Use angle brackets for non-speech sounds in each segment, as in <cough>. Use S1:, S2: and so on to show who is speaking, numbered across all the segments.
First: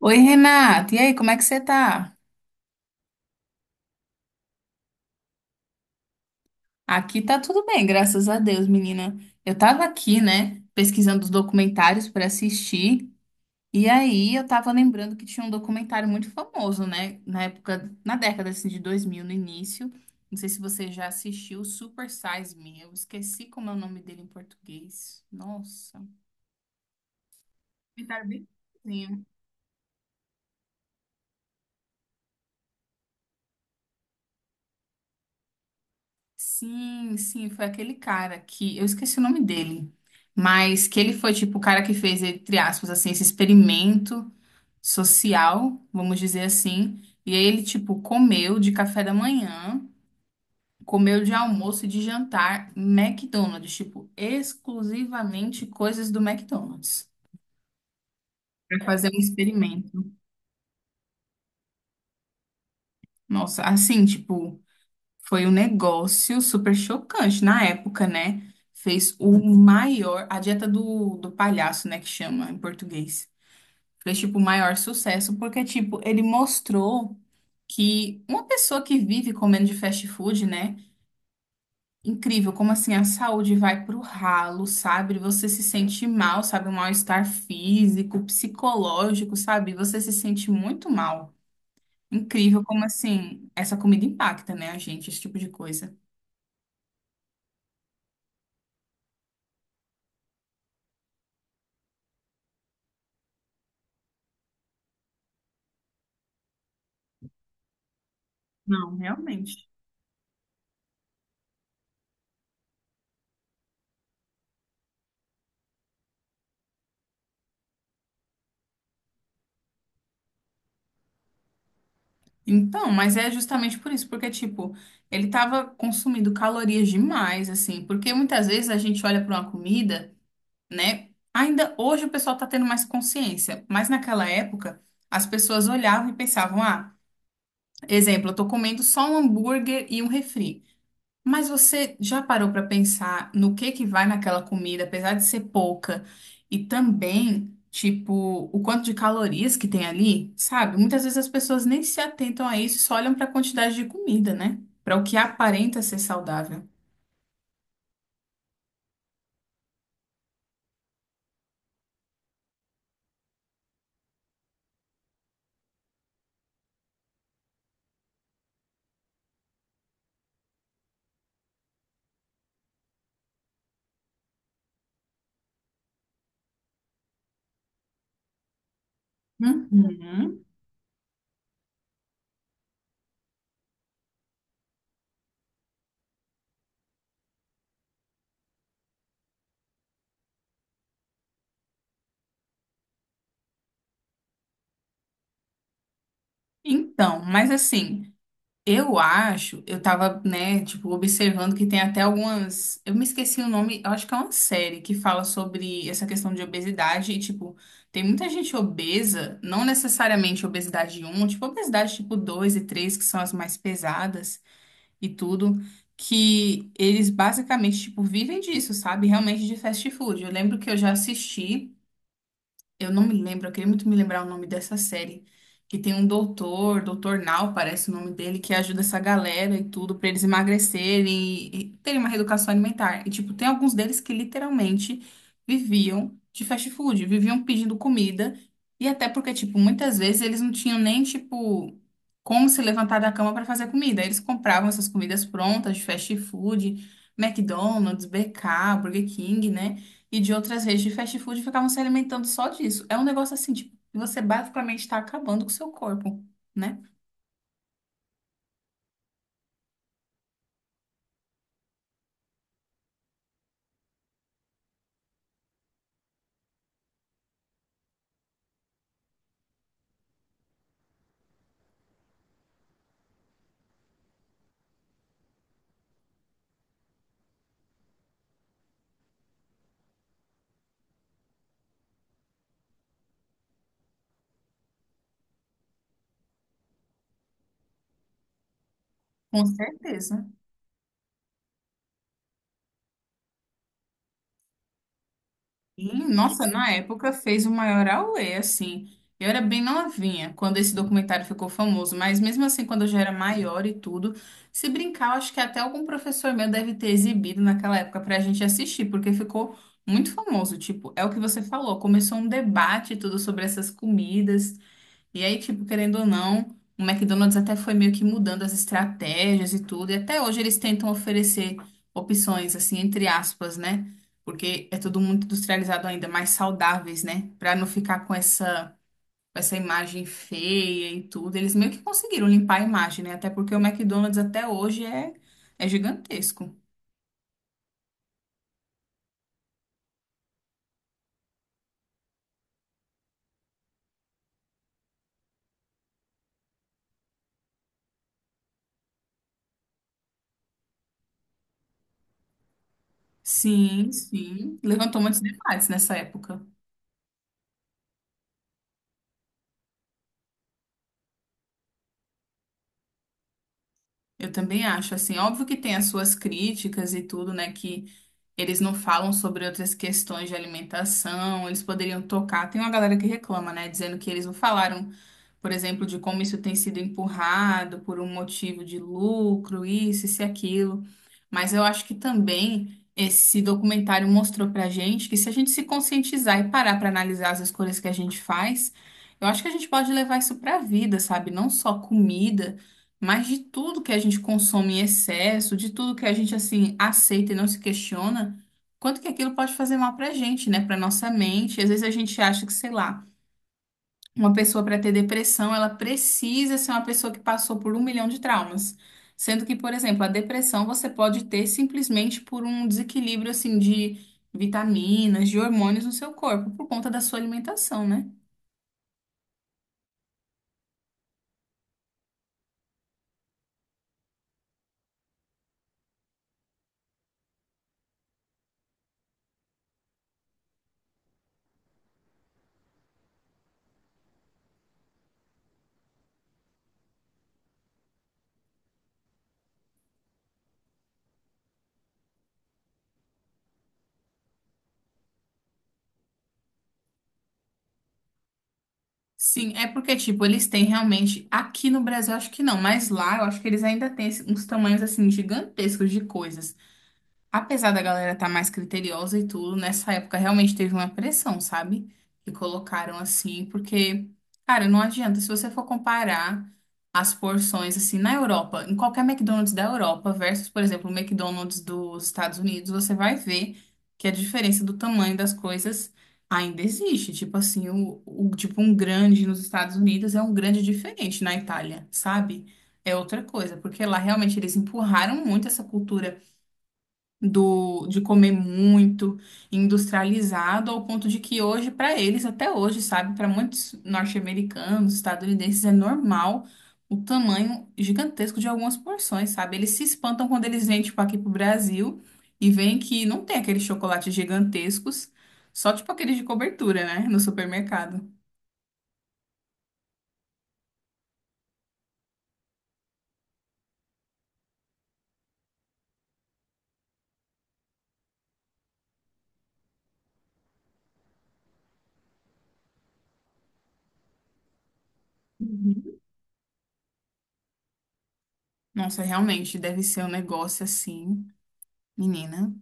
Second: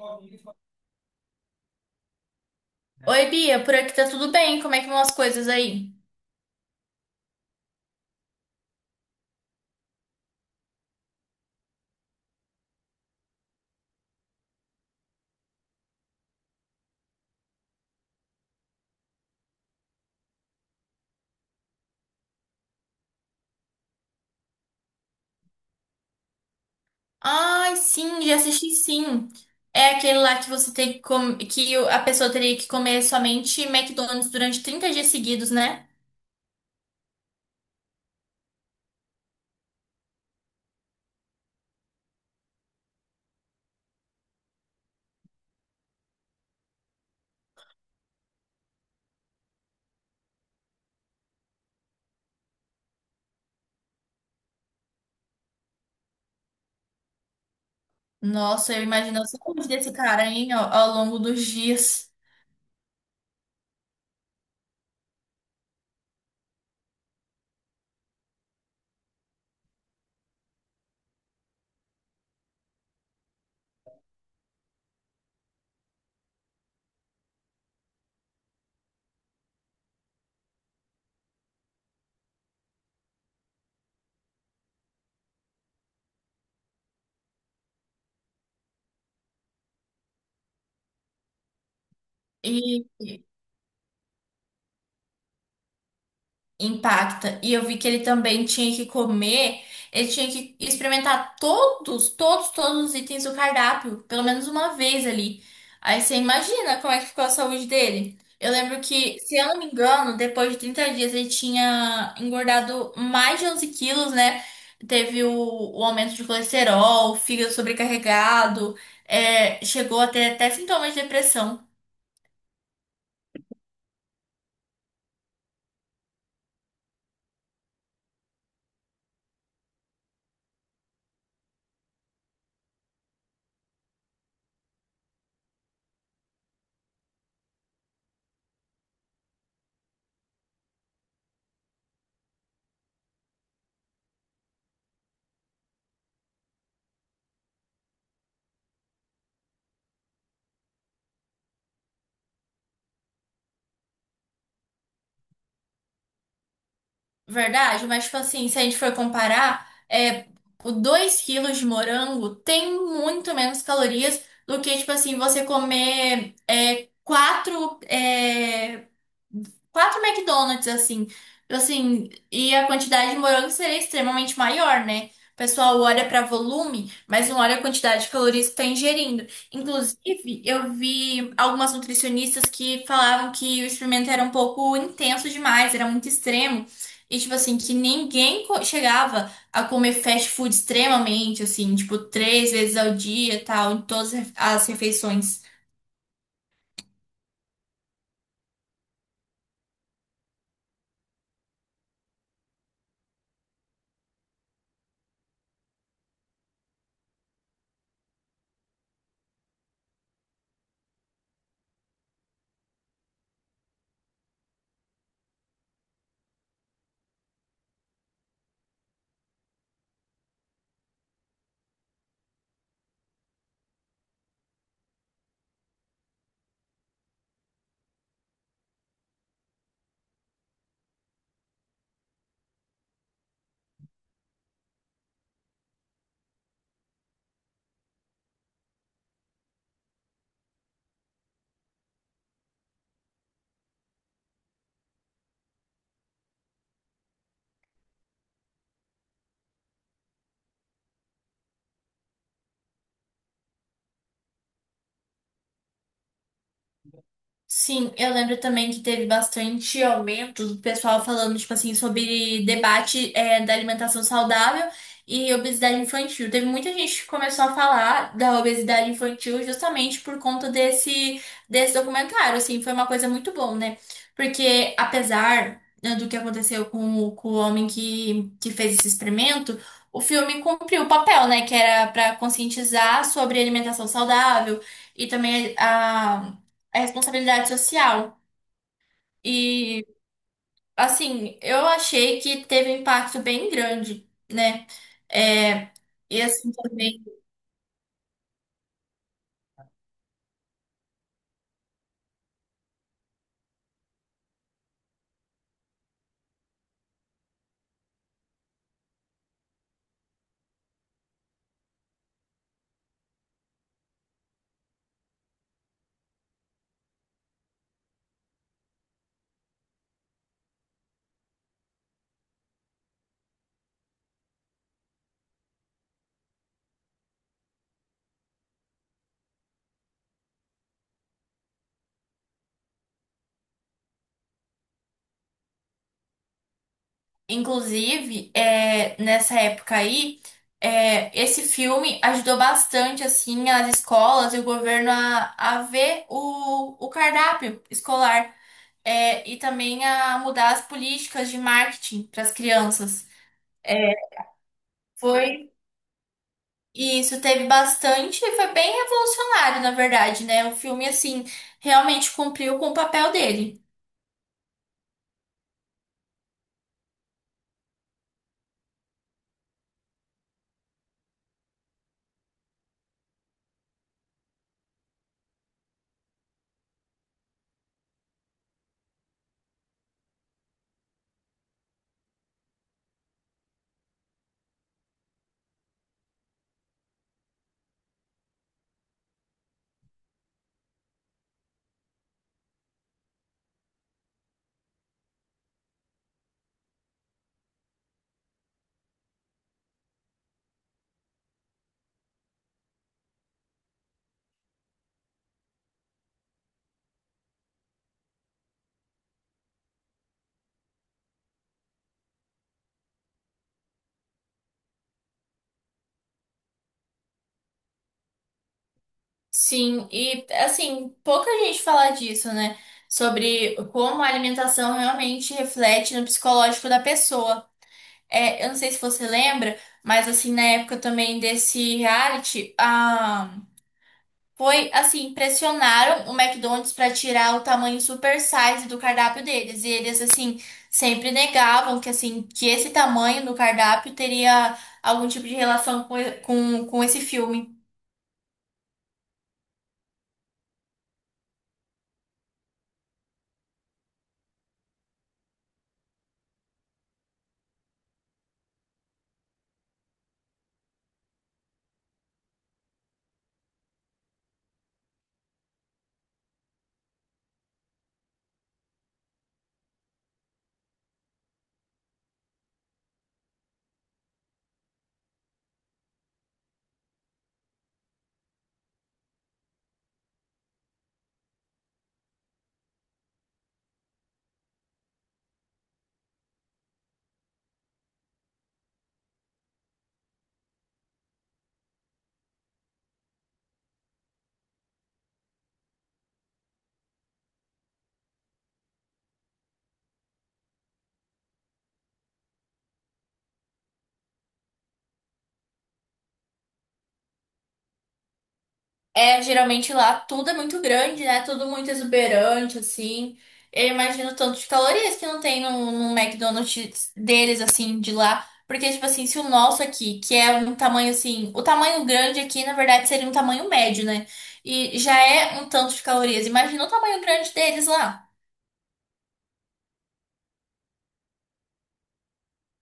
S1: Oi, Renata. E aí, como é que você tá?
S2: Oi, Bia, por aqui tá tudo bem? Como é que vão as coisas aí?
S1: Aqui tá tudo bem, graças a Deus, menina. Eu tava aqui, né, pesquisando os documentários pra assistir. E aí, eu tava lembrando que tinha um documentário muito famoso, né, na época, na década assim, de 2000, no início. Não sei se você já assistiu Super Size Me. Eu esqueci como é o nome dele em português. Nossa.
S2: Ai, sim,
S1: Documentário
S2: já
S1: bem
S2: assisti
S1: famosinho.
S2: sim. É aquele lá que você tem que com- que o- a pessoa teria que comer somente McDonald's durante 30 dias seguidos, né?
S1: Sim, sim, foi aquele cara que eu esqueci o nome dele, mas que ele foi tipo o cara que fez, entre aspas, assim, esse experimento social, vamos dizer assim. E aí ele, tipo, comeu de café da manhã, comeu de almoço e de jantar McDonald's, tipo, exclusivamente coisas do McDonald's,
S2: Nossa,
S1: pra
S2: eu
S1: fazer um
S2: imagino a saúde
S1: experimento.
S2: desse cara, hein, ao longo dos dias.
S1: Nossa, assim, tipo. Foi um negócio super chocante na época, né? Fez o maior, a dieta do palhaço, né, que chama em português. Fez, tipo, o maior sucesso, porque, tipo, ele mostrou que uma pessoa que vive comendo de fast food, né? Incrível, como assim a saúde vai pro ralo, sabe? Você se sente mal, sabe? Um mal-estar físico, psicológico, sabe? Você se sente muito mal. Incrível como assim essa comida impacta, né, a gente, esse tipo de coisa.
S2: Impacta. E eu vi que ele também ele tinha que experimentar todos os itens do cardápio, pelo menos uma vez ali. Aí você imagina como é que ficou a saúde dele. Eu lembro
S1: Não,
S2: que, se eu não me
S1: realmente.
S2: engano, depois de 30 dias ele tinha engordado mais de 11 quilos, né? Teve o aumento de colesterol, o fígado sobrecarregado, chegou a ter até sintomas de depressão.
S1: Então, mas é justamente por isso, porque, tipo, ele tava consumindo calorias demais, assim, porque muitas vezes a gente olha para uma comida, né? Ainda hoje o pessoal tá tendo mais consciência, mas naquela época as pessoas olhavam e pensavam, ah, exemplo, eu tô comendo só um hambúrguer e um refri. Mas você já parou para pensar no que vai naquela comida, apesar de ser pouca, e também, tipo, o quanto de calorias que tem ali, sabe? Muitas vezes as pessoas nem se atentam a isso, só olham para a quantidade de comida, né? Para o que aparenta ser saudável.
S2: Verdade, mas tipo assim, se a gente for comparar, o 2 quilos de morango tem muito menos calorias do que, tipo assim, você comer é, 4 quatro McDonald's, assim. Assim, e a quantidade de morango seria extremamente maior, né? O pessoal olha para volume, mas não olha a quantidade de calorias que está ingerindo. Inclusive,
S1: Uhum.
S2: eu vi algumas nutricionistas que falavam que o experimento era um pouco intenso demais, era muito extremo. E, tipo assim, que chegava a comer fast food extremamente, assim, tipo, três vezes ao dia e tal, em todas as refeições.
S1: Então, mas assim. Eu acho, eu tava, né, tipo, observando que tem até algumas. Eu me esqueci o nome, eu acho que é uma série que fala sobre essa questão de obesidade e, tipo, tem muita gente obesa, não necessariamente obesidade um, tipo, obesidade tipo 2 e 3 que são as mais pesadas e tudo, que eles basicamente, tipo, vivem disso, sabe? Realmente de fast food. Eu lembro que eu já assisti. Eu não me lembro, eu queria muito me lembrar o nome dessa série. Que tem um doutor, Doutor Nau parece o nome dele, que ajuda essa galera e tudo pra eles emagrecerem e terem uma reeducação alimentar. E, tipo, tem alguns deles que literalmente viviam de fast food, viviam pedindo comida. E até porque, tipo, muitas vezes eles não tinham nem, tipo, como se levantar da cama pra fazer comida. Eles compravam essas comidas prontas de fast food, McDonald's, BK, Burger King, né? E de outras redes de fast food ficavam se alimentando só disso. É um negócio assim, tipo, que você basicamente está acabando com o seu corpo, né?
S2: Sim, eu lembro também que teve bastante aumento do pessoal falando, tipo assim, sobre debate, da alimentação saudável e obesidade infantil. Teve muita gente que começou a falar da obesidade infantil justamente por conta desse documentário, assim, foi uma coisa muito bom, né? Porque apesar, né, do que aconteceu com o homem que fez esse experimento, o filme cumpriu o papel, né? Que era para conscientizar sobre alimentação saudável e também a responsabilidade social.
S1: Com
S2: E,
S1: certeza.
S2: assim, eu achei que teve um impacto bem grande, né? É,
S1: E,
S2: e
S1: nossa,
S2: assim
S1: na
S2: também,
S1: época fez o maior auê, assim. Eu era bem novinha quando esse documentário ficou famoso, mas mesmo assim, quando eu já era maior e tudo, se brincar, eu acho que até algum professor meu deve ter exibido naquela época pra gente assistir, porque ficou muito famoso. Tipo, é o que você falou, começou um debate e tudo sobre essas comidas. E aí, tipo, querendo ou não, o McDonald's até foi meio que mudando as estratégias e tudo, e até hoje eles tentam oferecer opções, assim, entre aspas, né? Porque é tudo muito industrializado ainda, mais saudáveis, né? Pra não ficar com essa imagem feia e tudo. Eles meio que conseguiram limpar a imagem, né? Até porque o McDonald's até hoje é, é gigantesco.
S2: inclusive, nessa época aí, esse filme ajudou bastante, assim, as escolas e o governo a ver o cardápio escolar. É, e também a mudar as políticas de marketing para as crianças.
S1: Sim,
S2: É,
S1: sim. Levantou muitos
S2: Foi
S1: debates nessa época.
S2: E isso teve bastante e foi bem revolucionário, na verdade, né? O filme, assim, realmente cumpriu com o papel dele.
S1: Eu também acho, assim, óbvio que tem as suas críticas e tudo, né? Que eles não falam sobre outras questões de alimentação, eles poderiam tocar. Tem uma galera que reclama, né, dizendo que eles não falaram, por exemplo, de como isso tem sido empurrado por um motivo de lucro, isso e aquilo. Mas eu acho que também esse documentário mostrou pra gente que se a gente se conscientizar e parar para analisar as escolhas que a gente faz, eu acho que a gente pode levar isso pra vida, sabe? Não só comida, mas de tudo que a gente consome em excesso, de tudo que a gente assim aceita e não se questiona. Quanto que aquilo pode fazer mal pra gente, né? Pra nossa mente. Às vezes a gente acha que, sei lá, uma pessoa para ter depressão, ela precisa ser uma pessoa que passou por um milhão de traumas. Sendo que, por exemplo, a depressão você pode ter simplesmente por um desequilíbrio assim de vitaminas, de hormônios no seu corpo, por conta da sua alimentação, né?
S2: Sim, e assim, pouca gente fala disso, né? Sobre como a alimentação realmente reflete no psicológico da pessoa. É, eu não sei se você lembra, mas assim, na época também desse reality, a Foi assim, pressionaram o McDonald's para tirar o tamanho super size do cardápio deles. E eles assim sempre negavam que assim, que esse tamanho do cardápio teria algum tipo de relação com esse filme.
S1: Sim, é porque, tipo, eles têm realmente. Aqui no Brasil, acho que não, mas lá eu acho que eles ainda têm uns tamanhos assim gigantescos de coisas. Apesar da galera estar mais criteriosa e tudo, nessa época realmente teve uma pressão, sabe? Que colocaram assim, porque, cara, não adianta. Se você for comparar as porções, assim, na Europa, em qualquer McDonald's da Europa versus, por exemplo, o McDonald's dos Estados Unidos, você vai ver que a diferença do tamanho das coisas ainda existe. Tipo assim, tipo um grande nos Estados Unidos é um grande diferente na Itália, sabe? É outra coisa, porque lá realmente eles empurraram muito essa cultura do, de comer muito, industrializado, ao ponto de que hoje, para eles, até hoje, sabe, para muitos norte-americanos, estadunidenses, é normal o tamanho gigantesco de algumas porções, sabe? Eles se espantam quando eles vêm, tipo, aqui pro Brasil e veem que não tem aqueles chocolates gigantescos, só, tipo, aqueles de cobertura, né, no supermercado.
S2: É, geralmente lá tudo é muito grande, né? Tudo muito exuberante, assim. Eu imagino o tanto de calorias que não tem no McDonald's deles, assim, de lá. Porque, tipo assim, se o nosso aqui, que é um tamanho assim, o tamanho grande aqui, na verdade, seria um tamanho médio, né? E já é um tanto de
S1: Uhum.
S2: calorias. Imagina o tamanho grande deles lá.
S1: Nossa, realmente, deve ser um negócio assim, menina.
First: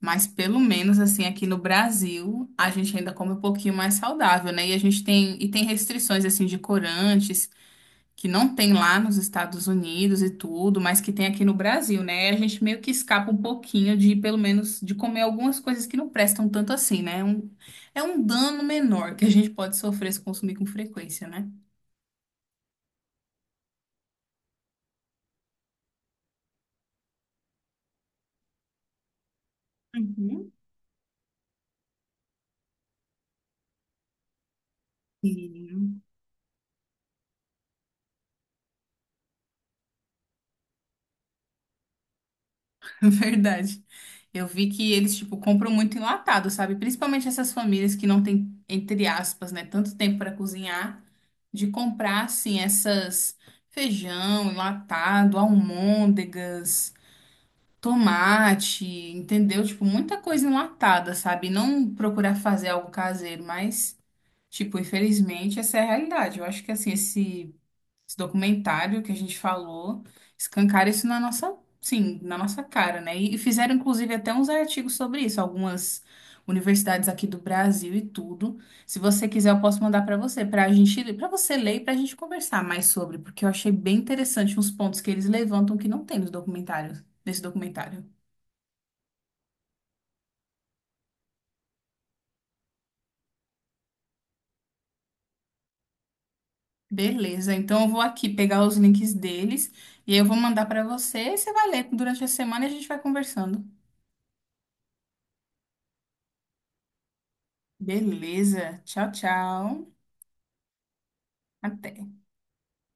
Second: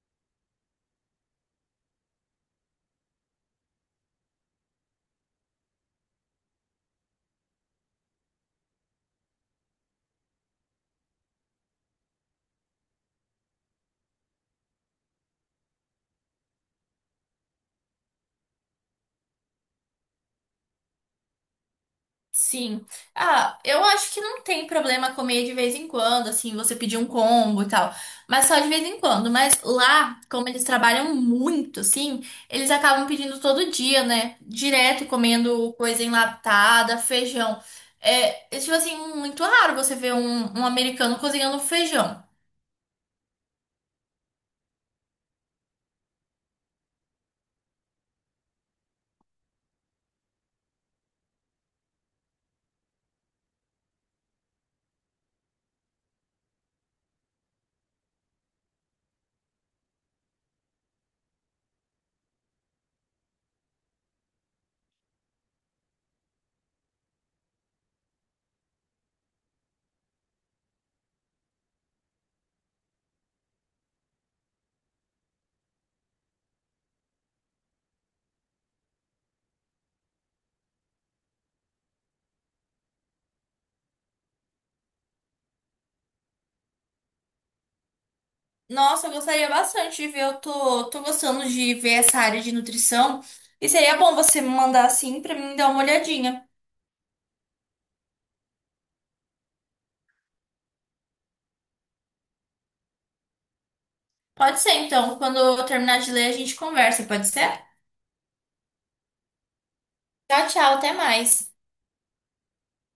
S1: Mas pelo menos assim aqui no Brasil, a gente ainda come um pouquinho mais saudável, né? E a gente tem restrições assim de corantes que não tem lá nos Estados Unidos e tudo, mas que tem aqui no Brasil, né? A gente meio que escapa um pouquinho de pelo menos de comer algumas coisas que não prestam tanto assim, né? Um, é um dano menor que a gente pode sofrer se consumir com frequência, né?
S2: Sim. Ah, eu acho que não tem problema comer de vez em quando, assim, você pedir um combo e tal. Mas só de vez em quando. Mas lá, como
S1: Uhum.
S2: eles trabalham muito, assim, eles acabam pedindo todo dia, né? Direto comendo
S1: Sim.
S2: coisa enlatada, feijão. Tipo assim, muito raro você ver um americano cozinhando feijão.
S1: <laughs> Verdade. Eu vi que eles, tipo, compram muito enlatado, sabe? Principalmente essas famílias que não têm, entre aspas, né, tanto tempo para cozinhar, de comprar, assim, essas feijão enlatado, almôndegas, tomate, entendeu? Tipo, muita coisa enlatada, sabe? Não procurar fazer algo caseiro, mas, tipo, infelizmente, essa é a realidade. Eu acho que, assim, esse documentário que a gente falou, escancara isso na nossa, sim, na nossa cara, né? E fizeram, inclusive, até uns artigos sobre isso, algumas universidades aqui do Brasil e tudo. Se você quiser, eu posso mandar para você, para a gente, para você ler e para a gente conversar mais sobre, porque eu achei bem interessante uns pontos que eles levantam que não tem nos documentários, nesse documentário.
S2: Nossa, eu gostaria bastante de ver. Tô gostando de ver essa área de nutrição. E seria bom você me mandar assim pra mim dar uma olhadinha.
S1: Beleza, então eu vou aqui pegar os links deles e aí eu vou mandar para você e você vai ler durante a semana e a gente vai conversando.
S2: Pode ser, então. Quando eu terminar de ler, a gente conversa, pode ser?
S1: Beleza, tchau, tchau.
S2: Tchau, tchau, até mais.
S1: Até.